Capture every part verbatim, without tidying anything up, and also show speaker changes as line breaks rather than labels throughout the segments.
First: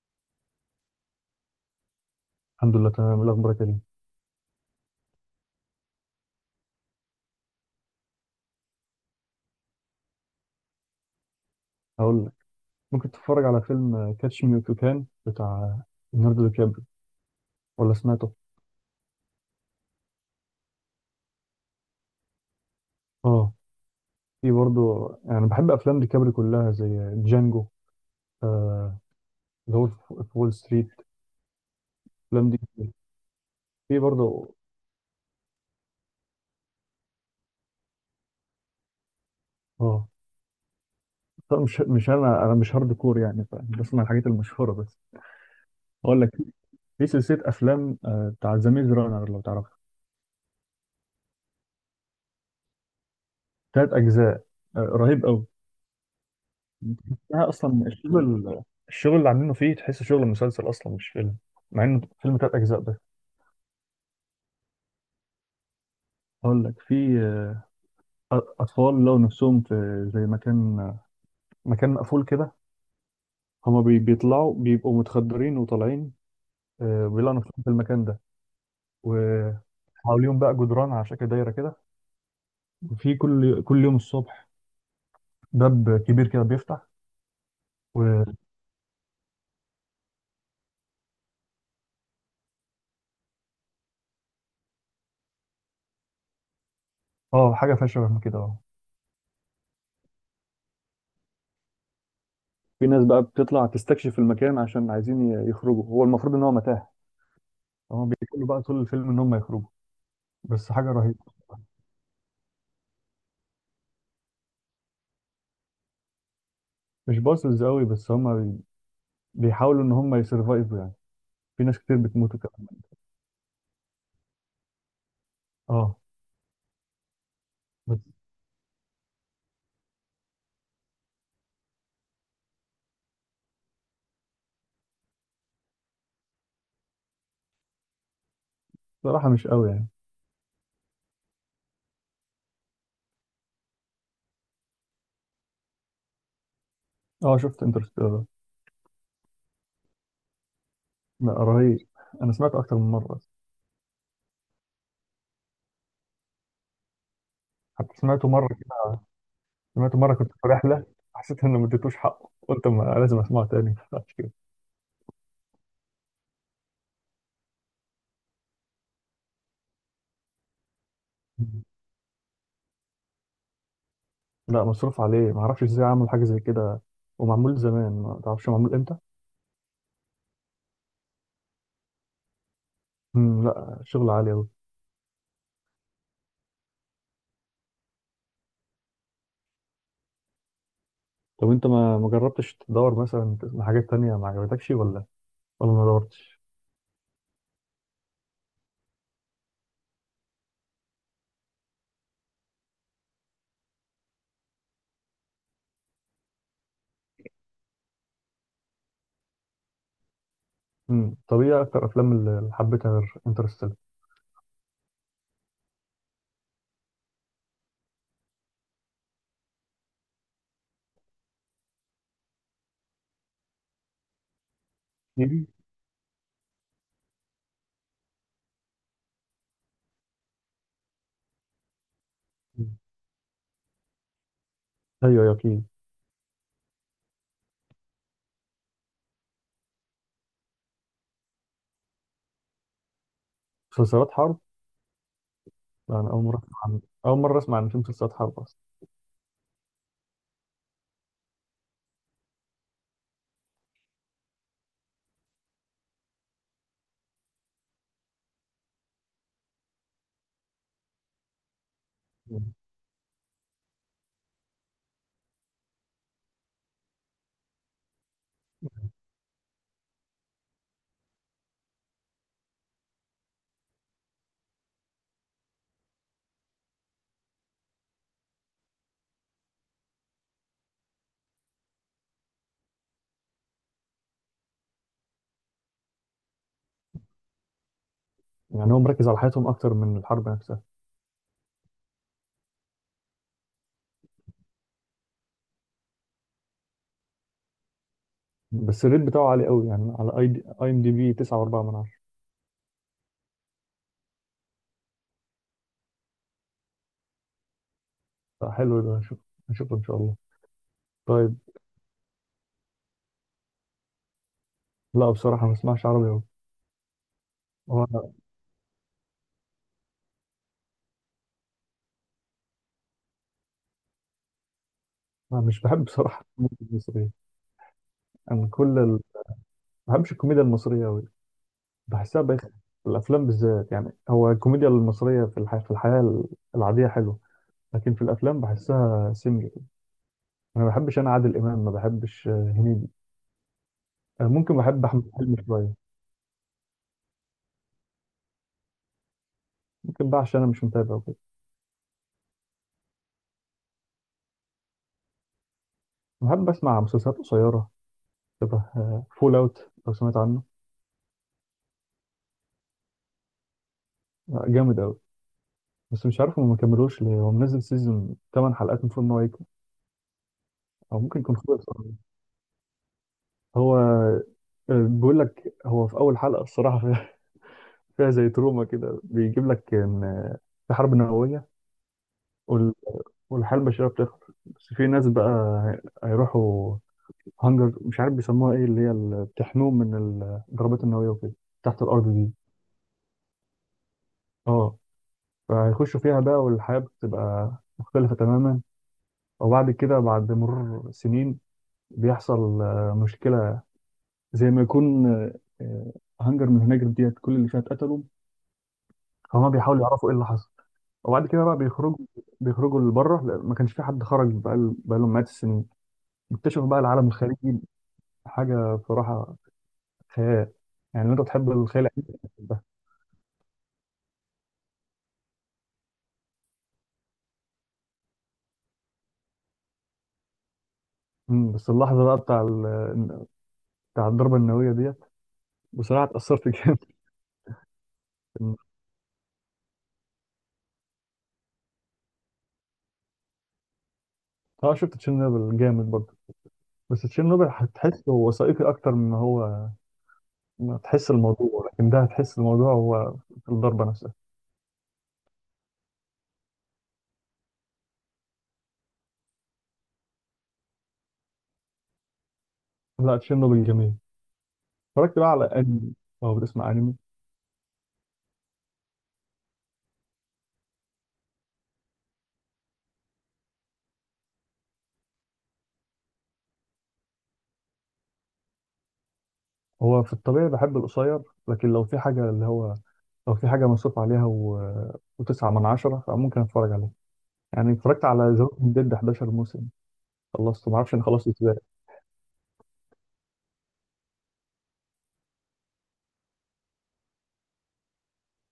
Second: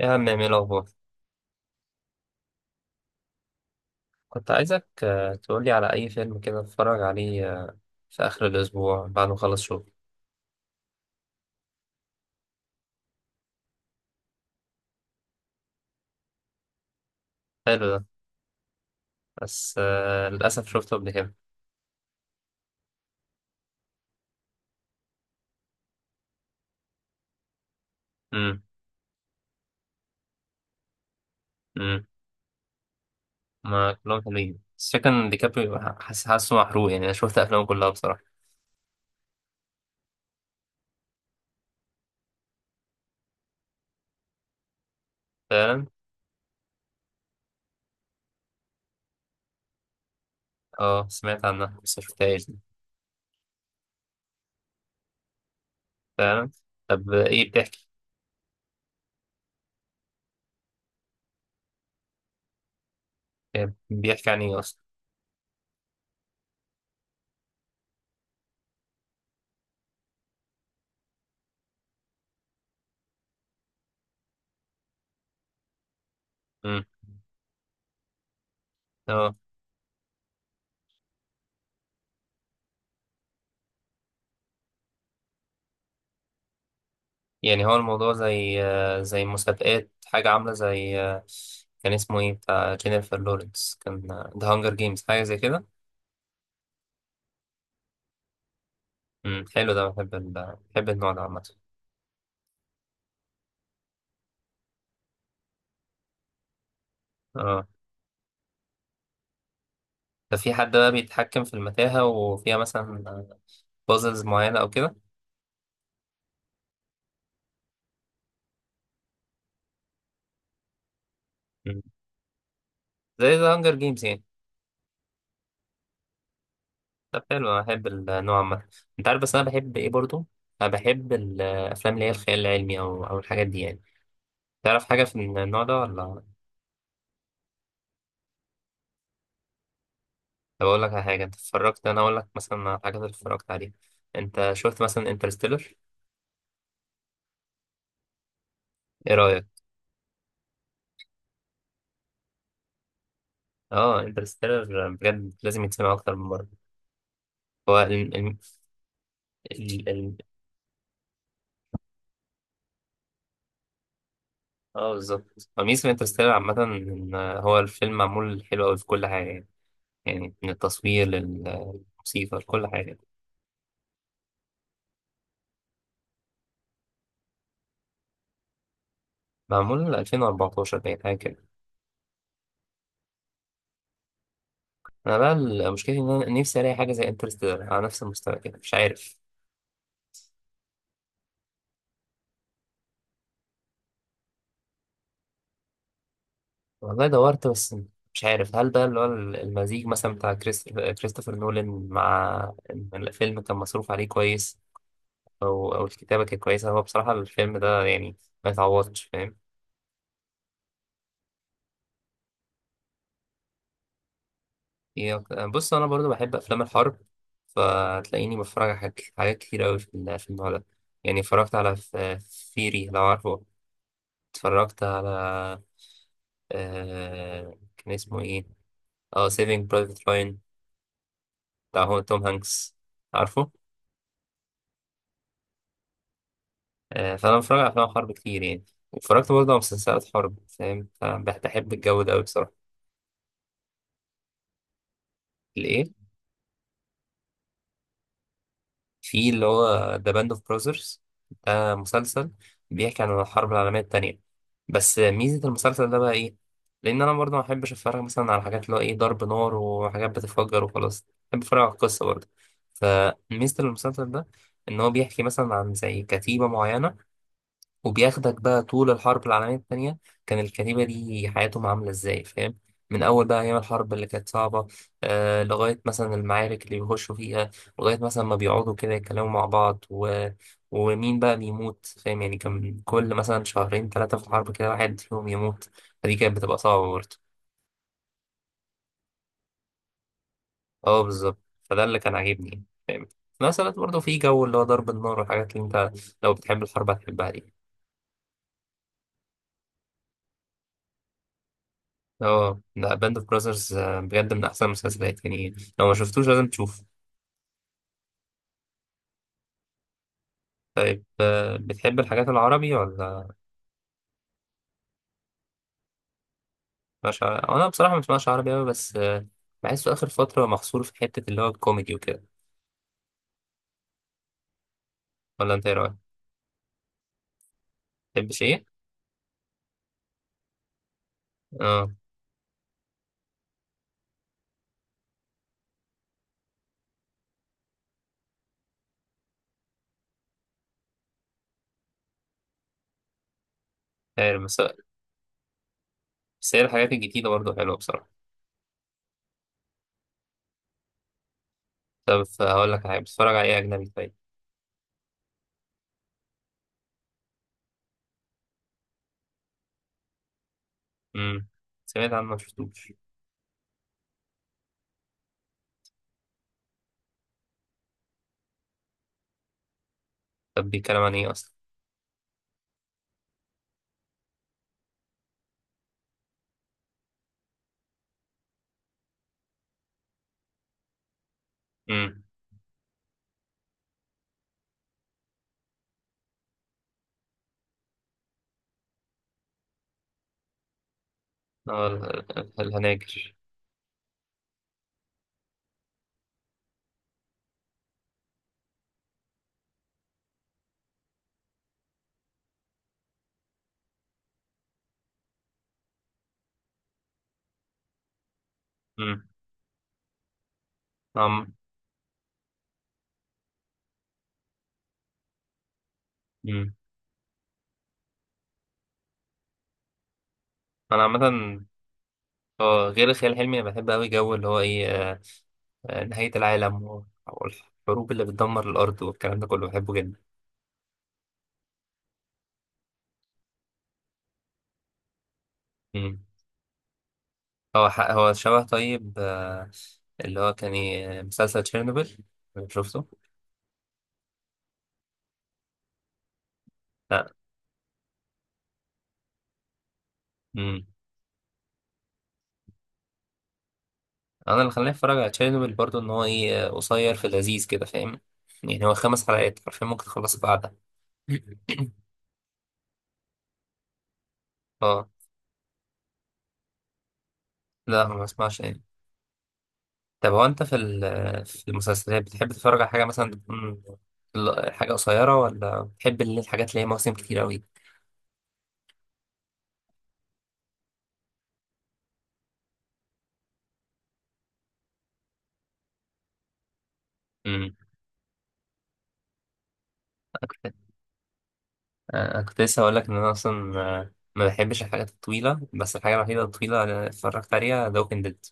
يا عم، ايه الأخبار؟
الحمد لله، تمام. إيه الاخبار يا كريم؟
كنت عايزك آه، تقولي على أي فيلم كده أتفرج عليه آه، في آخر الأسبوع بعد ما أخلص شغل.
هقول لك. ممكن تتفرج على فيلم كاتش مي إف يو كان، بتاع ليوناردو دي كابري.
حلو
ولا
ده،
سمعته؟
بس آه، للأسف شفته قبل كده.
اه. في برضه. يعني بحب افلام دي كابري كلها، زي جانجو.
أمم.
آه. اللي هو في في وول ستريت،
أمم.
الافلام دي.
ما
في
كلهم
برضه.
حلوين، بس فكرة إن ديكابريو ح- حاسس حاسه محروق، يعني أنا شفت أفلامه كلها بصراحة.
اه. طب مش مش انا انا مش هارد كور يعني، بسمع الحاجات المشهوره بس.
فعلا.
هقول لك. في سلسله افلام آه بتاع ذا ميز رانر، لو تعرفها.
أه، سمعت عنها بس مشفتهاش دي.
ثلاث اجزاء. آه رهيب قوي.
فعلا. طب، آه،
لا،
إيه
اصلا
بتحكي؟
الشغل الشغل اللي عاملينه فيه، تحسه شغل مسلسل اصلا مش فيلم، مع انه فيلم. تلات اجزاء ده.
آه، بيحكي عن إيه أصلا؟
هقول لك. في آه، اطفال لو نفسهم في زي مكان مكان مقفول كده. هما بي- بيطلعوا بيبقوا متخدرين وطالعين.
أمم.
آه، بيلاقوا نفسهم في المكان ده،
آه.
وحواليهم بقى جدران على شكل دايره كده. وفي كل كل يوم الصبح باب كبير كده بيفتح.
يعني هو الموضوع
و
زي آه، زي مسابقات، حاجة عاملة زي آه، كان اسمه ايه، بتاع جينيفر لورنس، كان ذا هانجر جيمز، حاجة زي كده.
اه، حاجه فيها شبه من كده. اه.
امم، حلو ده. بحب ال... بحب النوع ده عامة.
في ناس بقى بتطلع تستكشف المكان عشان عايزين ي- يخرجوا. هو المفروض ان هو متاهه.
اه.
هما بيقولوا بقى طول الفيلم ان هم يخرجوا،
ده في
بس
حد
حاجة
بقى
رهيبة.
بيتحكم في المتاهة، وفيها مثلا بازلز معينة أو كده.
مش باصص قوي، بس هما بي- بيحاولوا ان هما يسرفايفوا يعني. في ناس
مم.
كتير بتموتوا كمان.
زي ذا هانجر جيمز يعني.
اه.
طب حلو، أنا بحب
بس
النوع عامة. أنت عارف، بس أنا بحب ايه برضو؟ أنا بحب الأفلام اللي هي الخيال العلمي، أو أو الحاجات دي يعني. تعرف حاجة في النوع ده ولا؟
بصراحة مش قوي يعني.
طب اقول لك على حاجه انت اتفرجت، انا اقول لك مثلا على الحاجات اللي اتفرجت عليها. انت شفت مثلا انترستيلر؟
اه، شفت انترستيلر.
ايه رايك؟
لا، رهيب. انا سمعته اكتر من مرة.
اه، انترستيلر بجد لازم يتسمع اكتر من مره. هو ال
حتى سمعته
ال
مرة كده.
ال
سمعته مرة
ال
كنت في رحلة، حسيت ان ما اديتوش حقه، قلت ما لازم اسمعه تاني عشان كده.
اه بالظبط، ميزه انترستيلر عامه ان هو الفيلم معمول حلو قوي في كل حاجه يعني. يعني من التصوير للموسيقى، لكل حاجه.
لا، مصروف عليه. ما اعرفش ازاي عمل حاجة زي كده، ومعمول زمان، ما تعرفش معمول امتى.
معمول ألفين وأربعتاشر باين، حاجه كده.
مم، لا، شغل عالي قوي.
انا بقى المشكله ان انا نفسي الاقي حاجه زي انترستيلر على نفس المستوى كده، مش عارف.
طب انت ما ما جربتش تدور مثلا تسمع حاجات تانية، ما عجبتكش ولا ولا ما دورتش؟
والله دورت، بس مش عارف هل ده اللي هو المزيج مثلا بتاع كريست- كريستوفر نولان، مع إن الفيلم كان مصروف عليه كويس، او او الكتابه كانت كويسه. هو بصراحه الفيلم ده يعني ما يتعوضش، فاهم.
مم. طب ايه اكتر افلام اللي حبيتها غير انترستيلر؟
إيه، أك- بص انا برضو بحب افلام الحرب، فتلاقيني بتفرج على حاجات حاجات كتير قوي في ال- في النوع ده. يعني اتفرجت على فيري، لو عارفه. اتفرجت على
أكيد.
آه كان اسمه ايه، اه سيفينج برايفت راين، بتاع هو توم
مم.
هانكس. عارفه؟
ايوه، ايوه، اكيد.
آه، فأنا بتفرج على أفلام حرب كتير يعني، واتفرجت برضه على مسلسلات حرب، فاهم، فبحب الجو ده أوي بصراحة.
مسلسلات حرب؟
الإيه؟
يعني اول مره اسمع عن اول مره اسمع ان في مسلسلات حرب اصلا.
في اللي هو ذا باند أوف براذرز، ده مسلسل بيحكي عن الحرب العالمية التانية. بس ميزة المسلسل ده بقى إيه؟ لأن أنا برضه ما بحبش أتفرج مثلا على حاجات اللي هو إيه، ضرب نار وحاجات بتتفجر وخلاص. بحب أتفرج على القصة برضه.
مم.
فميزة المسلسل ده، إن هو بيحكي مثلا عن زي كتيبة معينة، وبياخدك بقى طول الحرب العالمية التانية. كان الكتيبة دي حياتهم عاملة ازاي، فاهم. من أول بقى أيام الحرب اللي كانت صعبة، آه لغاية مثلا المعارك اللي بيخشوا فيها، لغاية مثلا ما بيقعدوا كده يتكلموا مع بعض، و... ومين بقى بيموت، فاهم. يعني كان كل مثلا شهرين ثلاثة في الحرب كده واحد فيهم يموت، فدي كانت بتبقى صعبة برضه.
يعني هو مركز على حياتهم اكتر من الحرب نفسها.
اه بالظبط، فده اللي كان عاجبني يعني، فاهم. في نفس الوقت برضه في جو اللي هو ضرب النار والحاجات اللي انت، لو بتحب الحرب هتحبها دي.
بس الريت بتاعه عالي قوي يعني، على اي دي اي ام دي بي، تسعة فاصلة أربعة من عشرة.
اه، لا باند اوف براذرز بجد من احسن المسلسلات يعني، لو ما شفتوش لازم تشوف.
فحلو ده، هشوف هشوفه ان شاء الله.
طيب،
طيب.
آه، بتحب الحاجات العربي ولا؟
لا، بصراحه ما بسمعش عربي قوي.
مش عربي؟ انا
هو
بصراحه ما
انا
بسمعش عربي قوي، بس آه، بحسه اخر فتره محصور في حته اللي هو الكوميدي وكده.
أنا
ولا
مش
انت ايه
بحب
رايك؟
بصراحه الكوميديا المصريه.
بتحبش
انا
ايه؟
كل ال... ما بحبش الكوميديا المصريه قوي.
اه
بحسها بقت، في الافلام بالذات. يعني هو الكوميديا المصريه في الحياه في الحياه العاديه حلوه، لكن في الافلام بحسها سمجة كده. انا ما بحبش، انا عادل امام ما بحبش، آه، هنيدي. آه،
عارف،
ممكن
بس
بحب احمد حلمي شويه.
بس هي الحاجات الجديده برضه حلوه بصراحه.
ممكن بقى عشان انا مش متابع وكده.
طب هقول لك حاجه، بتتفرج على ايه اجنبي طيب؟
بحب اسمع مسلسلات قصيره شبه فول اوت، لو سمعت عنه.
امم. سمعت عنه، ما شفتوش.
آه، جامد قوي. بس مش عارف هو ما كملوش ليه، هو منزل سيزون ثماني حلقات، المفروض ان هو يكمل،
طب بيتكلم
او
عن
ممكن
ايه
يكون
اصلا؟
خلص أصلاً. هو آه، بيقول لك، هو في اول حلقه الصراحه فيها، فيها زي تروما كده. بيجيب لك ان آه، في حرب نوويه،
امم.
وال- والحياة البشرية بتخلص. بس في ناس بقى هيروحوا هانجر، مش عارف بيسموها ايه، اللي هي اللي بتحميهم من الضربات النووية وكده، تحت
اه،
الأرض دي.
ال- ال- الهناجر.
اه. فهيخشوا فيها بقى، والحياة بتبقى مختلفة تماما. وبعد كده، بعد مرور سنين، بيحصل آه، مشكلة. زي ما يكون، آه، آه، هانجر من هناجر ديت كل اللي فيها اتقتلوا.
امم.
هما بيحاولوا يعرفوا ايه اللي حصل. وبعد كده
نعم.
بقى بيخرجوا بيخرجوا لبره، لأن ما كانش في حد خرج بقى لهم مئات السنين. بيكتشفوا
امم.
بقى العالم الخارجي، حاجة بصراحة خيال.
انا
يعني لو
عامه،
انت بتحب الخيال العلمي.
اه غير الخيال العلمي انا بحب قوي جو اللي هو ايه آه، آه، نهاية العالم، و- والحروب اللي بتدمر الارض والكلام ده كله بحبه جدا.
مم، بس اللحظة بقى بتاع ال... بتاع الضربة النووية ديت، بصراحة
مم.
اتأثرت جامد.
هو ح- هو شبه طيب، آه، اللي هو كان إيه، مسلسل تشيرنوبل. شفته؟
اه، شفت تشيرنوبل جامد برضه. بس
لا.
تشيرنوبل هتحس هو وثائقي أكتر، من هو ما
مم.
تحس الموضوع. لكن ده هتحس الموضوع، هو في الضربة نفسها.
انا اللي خلاني اتفرج على تشيرنوبل برضو ان هو ايه، آه، قصير في لذيذ كده، فاهم. يعني هو خمس حلقات حرفيا ممكن تخلص بعدها.
لا، تشيرنوبل جميل.
اه،
اتفرجت بقى على أنمي؟ أو بتسمع أنمي؟
لا ما بسمعش يعني. طب هو انت في ال- في المسلسلات بتحب تتفرج على حاجه مثلا تكون ال- حاجه قصيره، ولا بتحب اللي- الحاجات اللي هي مواسم كتير قوي؟
هو في الطبيعي بحب القصير، لكن لو في حاجة اللي هو لو في حاجة مصروف عليها و... وتسعة من عشرة، فممكن أتفرج عليه. يعني
امم.
اتفرجت على ذا ووكينج ديد احداشر موسم،
انا
خلصته
كنت،
معرفش أنا خلصت إزاي.
أنا كنت لسه هقول لك ان انا اصلا آه، ما بحبش الحاجات الطويله، بس الحاجه الوحيده الطويله اللي اتفرجت عليها ذا ووكينج ديد.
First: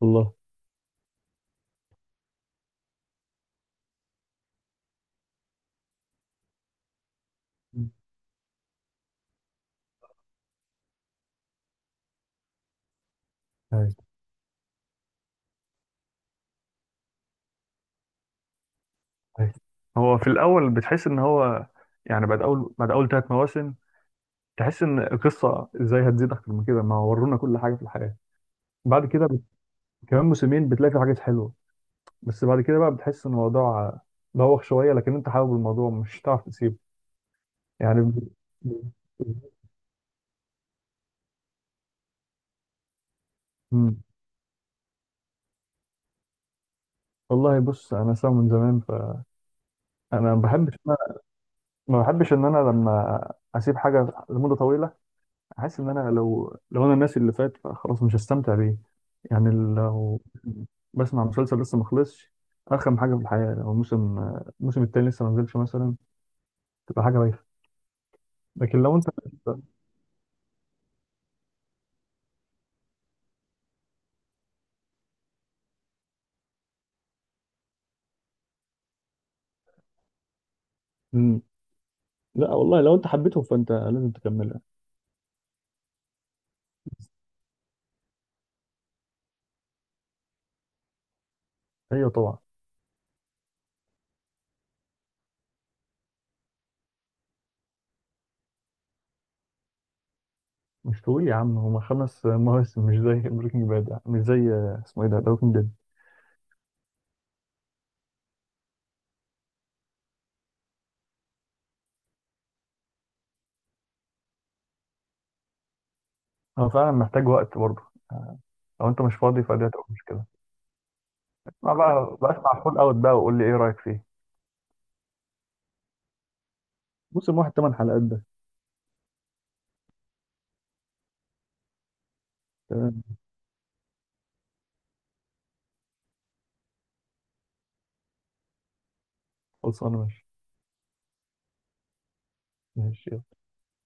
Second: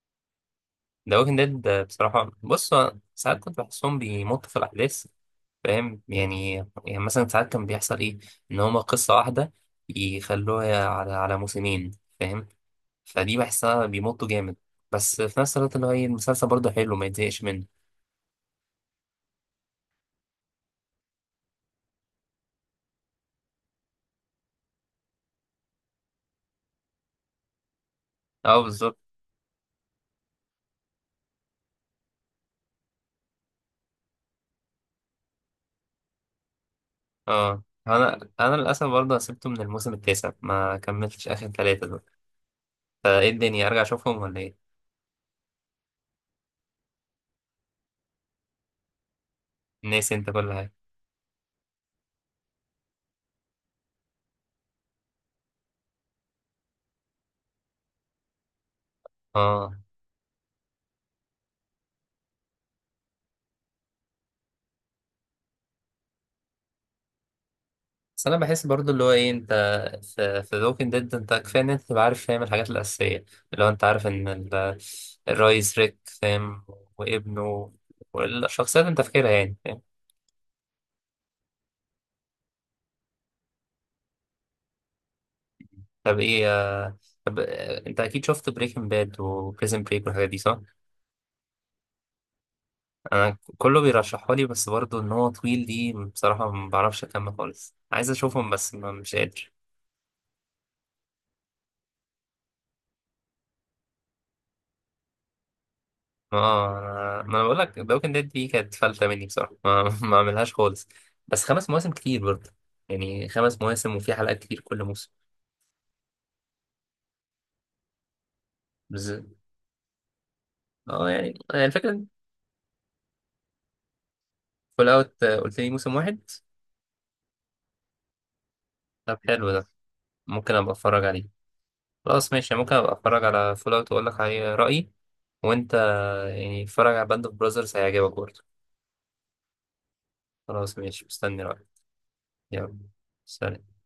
والله.
ذا ووكينج ديد بصراحه، بص هو ساعات كنت بحسهم بيمطوا في الاحداث، فاهم يعني. يعني مثلا ساعات كان بيحصل ايه، ان هما قصه واحده يخلوها على على موسمين، فاهم. فدي بحسها
هاي.
بيمطوا جامد. بس في نفس الوقت اللي هو ايه، المسلسل برضه حلو ما يتزهقش منه.
أيوة. هو في الأول بتحس إن هو، يعني بعد أول بعد أول ثلاث مواسم، تحس إن القصة إزاي هتزيد أكتر من كده، ما ورونا كل حاجة في الحياة.
اه بالظبط.
بعد كده بت... كمان موسمين بتلاقي في حاجات حلوة. بس بعد كده بقى بتحس إن الموضوع بوخ شوية، لكن أنت حابب الموضوع مش هتعرف تسيبه.
اه،
يعني
انا
ب...
انا للاسف
ب-
برضه سبته من الموسم التاسع، ما كملتش اخر ثلاثة دول. فايه الدنيا، ارجع
مم.
اشوفهم ولا ايه؟
والله، بص أنا سامع من زمان، فأنا
ناسي انت
ما
كل حاجة.
بحبش ما بحبش إن أنا لما أسيب حاجة لمدة طويلة، حاسس ان انا لو لو انا الناس اللي فات فخلاص مش هستمتع بيه يعني.
اه
لو بسمع مسلسل لسه ما خلصش، ارخم حاجه في الحياه لو الموسم الموسم التاني لسه ما نزلش مثلا، تبقى حاجه بايخه.
بس انا بحس
لكن
برضه
لو
اللي
انت
هو ايه انت، في في ووكينج ديد انت كفايه ان انت تبقى عارف، فاهم، الحاجات الاساسيه، اللي هو انت عارف ان ال- الرئيس ريك فاهم، وابنه، والشخصيات انت فاكرها يعني.
مم. لا والله، لو انت حبيته فانت لازم تكملها.
طب ايه، آه، طب آه، انت اكيد شفت بريكنج باد وبريزن بريك والحاجات دي صح؟
ايوه طبعا.
انا كله بيرشحها لي، بس برضه ان هو طويل دي بصراحة، ما بعرفش اكمل خالص، عايز اشوفهم بس ما مش قادر.
مش طويل يا عم، هما خمس مواسم، مش زي بريكنج باد، مش زي اسمه ايه ده، بريكنج باد.
ما انا ما انا بقول لك، بريكنج باد دي كانت فلتة مني بصراحة، ما ما اعملهاش خالص. بس خمس مواسم كتير برضه، يعني خمس مواسم وفي حلقات كتير كل موسم.
هو فعلا محتاج وقت برضه، لو انت مش
بز...
فاضي فدي هتبقى مشكله.
اه يعني، يعني
اسمع
الفكرة.
بقى بقى اسمع فول اوت بقى، وقول لي ايه رايك فيه.
فول اوت قلت لي موسم واحد؟
موسم واحد ثمان حلقات ده.
طب حلو ده، ممكن ابقى اتفرج عليه. خلاص ماشي، ممكن ابقى
تمام.
اتفرج على فول اوت واقول لك عليه رأيي. وانت يعني اتفرج على باند اوف براذرز، هيعجبك برضه.
خلصانه، ماشي.
خلاص ماشي، مستني رأيك. يلا.
ماشي، يلا.
سلام.